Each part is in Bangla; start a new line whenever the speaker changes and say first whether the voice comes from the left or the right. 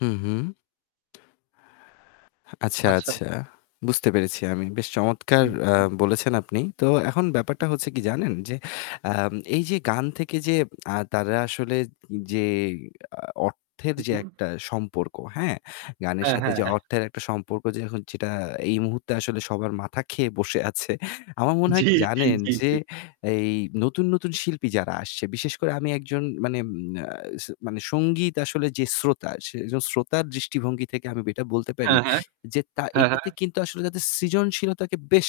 left: হু, হু। আচ্ছা,
right: আচ্ছা।
left: আচ্ছা। বুঝতে পেরেছি আমি। বেশ চমৎকার আ
right: হু-হু।
left: বলেছেন আপনি। তো এখন ব্যাপারটা
right: হুম।
left: হচ্ছে কি জানেন যে, আ এই যে গান থেকে যে আ তারা আসলে যে আ অর্থের
right: হু,
left: যে
right: হুম।
left: একটা সম্পর্ক, হ্যাঁ? গানের
right: হ্যাঁ,
left: সাথে
right: হ্যাঁ,
left: যে
right: হ্যাঁ।
left: অর্থের একটা সম্পর্ক যে এখন যেটা আ এই মুহূর্তে আসলে সবার মাথা খেয়ে বসে আছে। আমার মনে হয়
right: জী,
left: কি
right: জী,
left: জানেন
right: জী,
left: যে,
right: জী।
left: এই নতুন, নতুন শিল্পী যারা আসছে, বিশেষ করে আমি একজন, মানে আ স মানে সঙ্গীত আসলে যে শ্রোতা, সে একজন শ্রোতার দৃষ্টিভঙ্গি থেকে আমি এটা বলতে পারি
right: হ্যাঁ, হ্যাঁ।
left: যে, তা
right: হ্যাঁ, হ্যাঁ।
left: এটাতে কিন্তু আসলে তাদের সৃজনশীলতাকে বেশ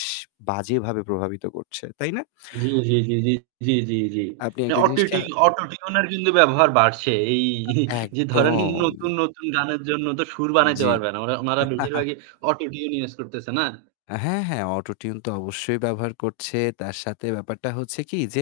left: বাজেভাবে প্রভাবিত করছে, তাই না?
right: জী, জী, জী, জী, জী, জী, জী।
left: আপনি
right: না,
left: একটা জিনিস খেয়া
right: অটোটিউন অটোটিউনের কিন্তু ব্যবহার বাড়ছে। এই যে ধরেন
left: একদম।
right: নতুন, নতুন গানের জন্য তো সুর বানাইতে
left: জী।
right: পারবে না। ওঁরা ওঁনারা বেশিরভাগই অটোটিউন ইউজ করতেছে না?
left: অ্যা হ্যাঁ, হ্যাঁ অটোটিউন তো অবশ্যই ব্যবহার করছে। তার সাথে ব্যাপারটা হচ্ছে কি যে,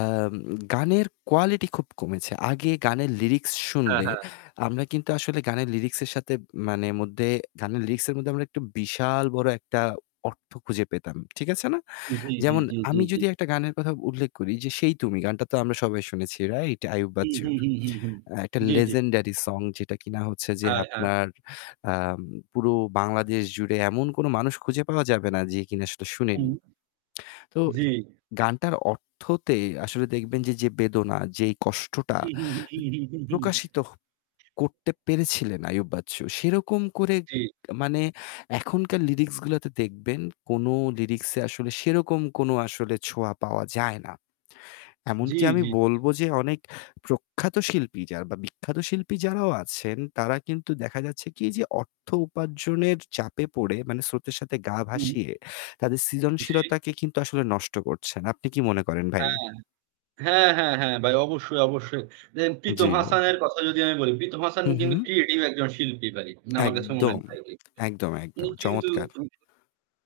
left: আম গানের কোয়ালিটি খুব কমেছে। আগে গানের লিরিক্স
right: হ্যাঁ,
left: শুনলে,
right: হ্যাঁ।
left: আমরা কিন্তু আসলে গানের লিরিক্সের সাথে মানে মধ্যে গানের লিরিক্সের মধ্যে আমরা একটা বিশাল বড় একটা অর্থ খুঁজে পেতাম। ঠিক আছে না?
right: জী, জী,
left: যেমন,
right: জী, জী,
left: আমি
right: জী।
left: যদি একটা গানের কথা উল্লেখ করি যে 'সেই তুমি', গানটা তো আমরা সবাই শুনেছি, রাইট? আইয়ুব
right: হুম, হুম,
left: বাচ্চুর।
right: হুম, হুম, হুম।
left: একটা
right: জী, জী।
left: লেজেন্ডারি সং যেটা কিনা হচ্ছে যে
right: হ্যাঁ, হ্যাঁ।
left: আপনার আম পুরো বাংলাদেশ জুড়ে এমন কোনো মানুষ খুঁজে পাওয়া যাবে না যে কিনা সেটা
right: হুম,
left: শুনেনি। তো,
right: জী।
left: গানটার অর্থতে আসলে দেখবেন যে, যে বেদনা, যেই কষ্টটা প্রকাশিত হ করতে পেরেছিলেন আইয়ুব বাচ্চু, সেরকম করে
right: জী।
left: মানে, এখনকার লিরিক্সগুলোতে দেখবেন, কোনো লিরিক্স আসলে সেরকম কোনো আসলে ছোঁয়া পাওয়া যায় না।
right: জী,
left: এমনকি
right: জী,
left: আমি
right: জি।
left: বলবো যে, অনেক প্রখ্যাত শিল্পী যারা, বা বিখ্যাত শিল্পী যারাও আছেন, তারা কিন্তু দেখা যাচ্ছে কি যে অর্থ উপার্জনের চাপে পড়ে, মানে স্রোতের সাথে গা
right: হুম।
left: ভাসিয়ে তাদের
right: জী।
left: সৃজনশীলতাকে কিন্তু আসলে নষ্ট করছেন। আপনি কী মনে করেন ভাই?
right: হ্যাঁ। হ্যাঁ, হ্যাঁ, হ্যাঁ ভাই। অবশ্যই, অবশ্যই। দেখেন প্রীতম
left: জী।
right: হাসানের কথা যদি আমি বলি, প্রীতম হাসান
left: হু,
right: কিন্তু
left: হু।
right: ক্রিয়েটিভ একজন শিল্পী ভাই। না, আমার কাছে মনে
left: একদম।
right: হয়নি ভাইটি।
left: একদম,
right: ও
left: একদম
right: কিন্তু,
left: চমৎকার।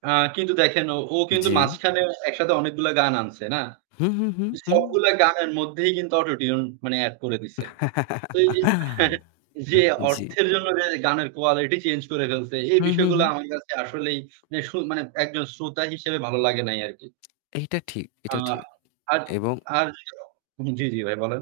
right: আ কিন্তু দেখেন, ও ও কিন্তু
left: জী।
right: মাঝখানে একসাথে অনেকগুলা গান আনসে, না?
left: হু, হু, হু, হু।
right: সবগুলো গানের মধ্যেই কিন্তু অটোটিউন, মানে অ্যাড করে দিসে। তো এই যে, হ্যাঁ হ্যাঁ যে
left: জী।
right: অর্থের জন্য এর গানের কোয়ালিটি চেঞ্জ করে ফেলসে, এই
left: হু, হু,
right: বিষয়গুলা
left: হু।
right: আমার কাছে আসলেই, মানে শুন মানে একজন শ্রোতা হিসেবে ভালো লাগে নাই আরকি।
left: এইটা ঠিক,
right: আ
left: এটা ঠিক
right: আর
left: এবং
right: আর, জী জী ভাই, বলেন।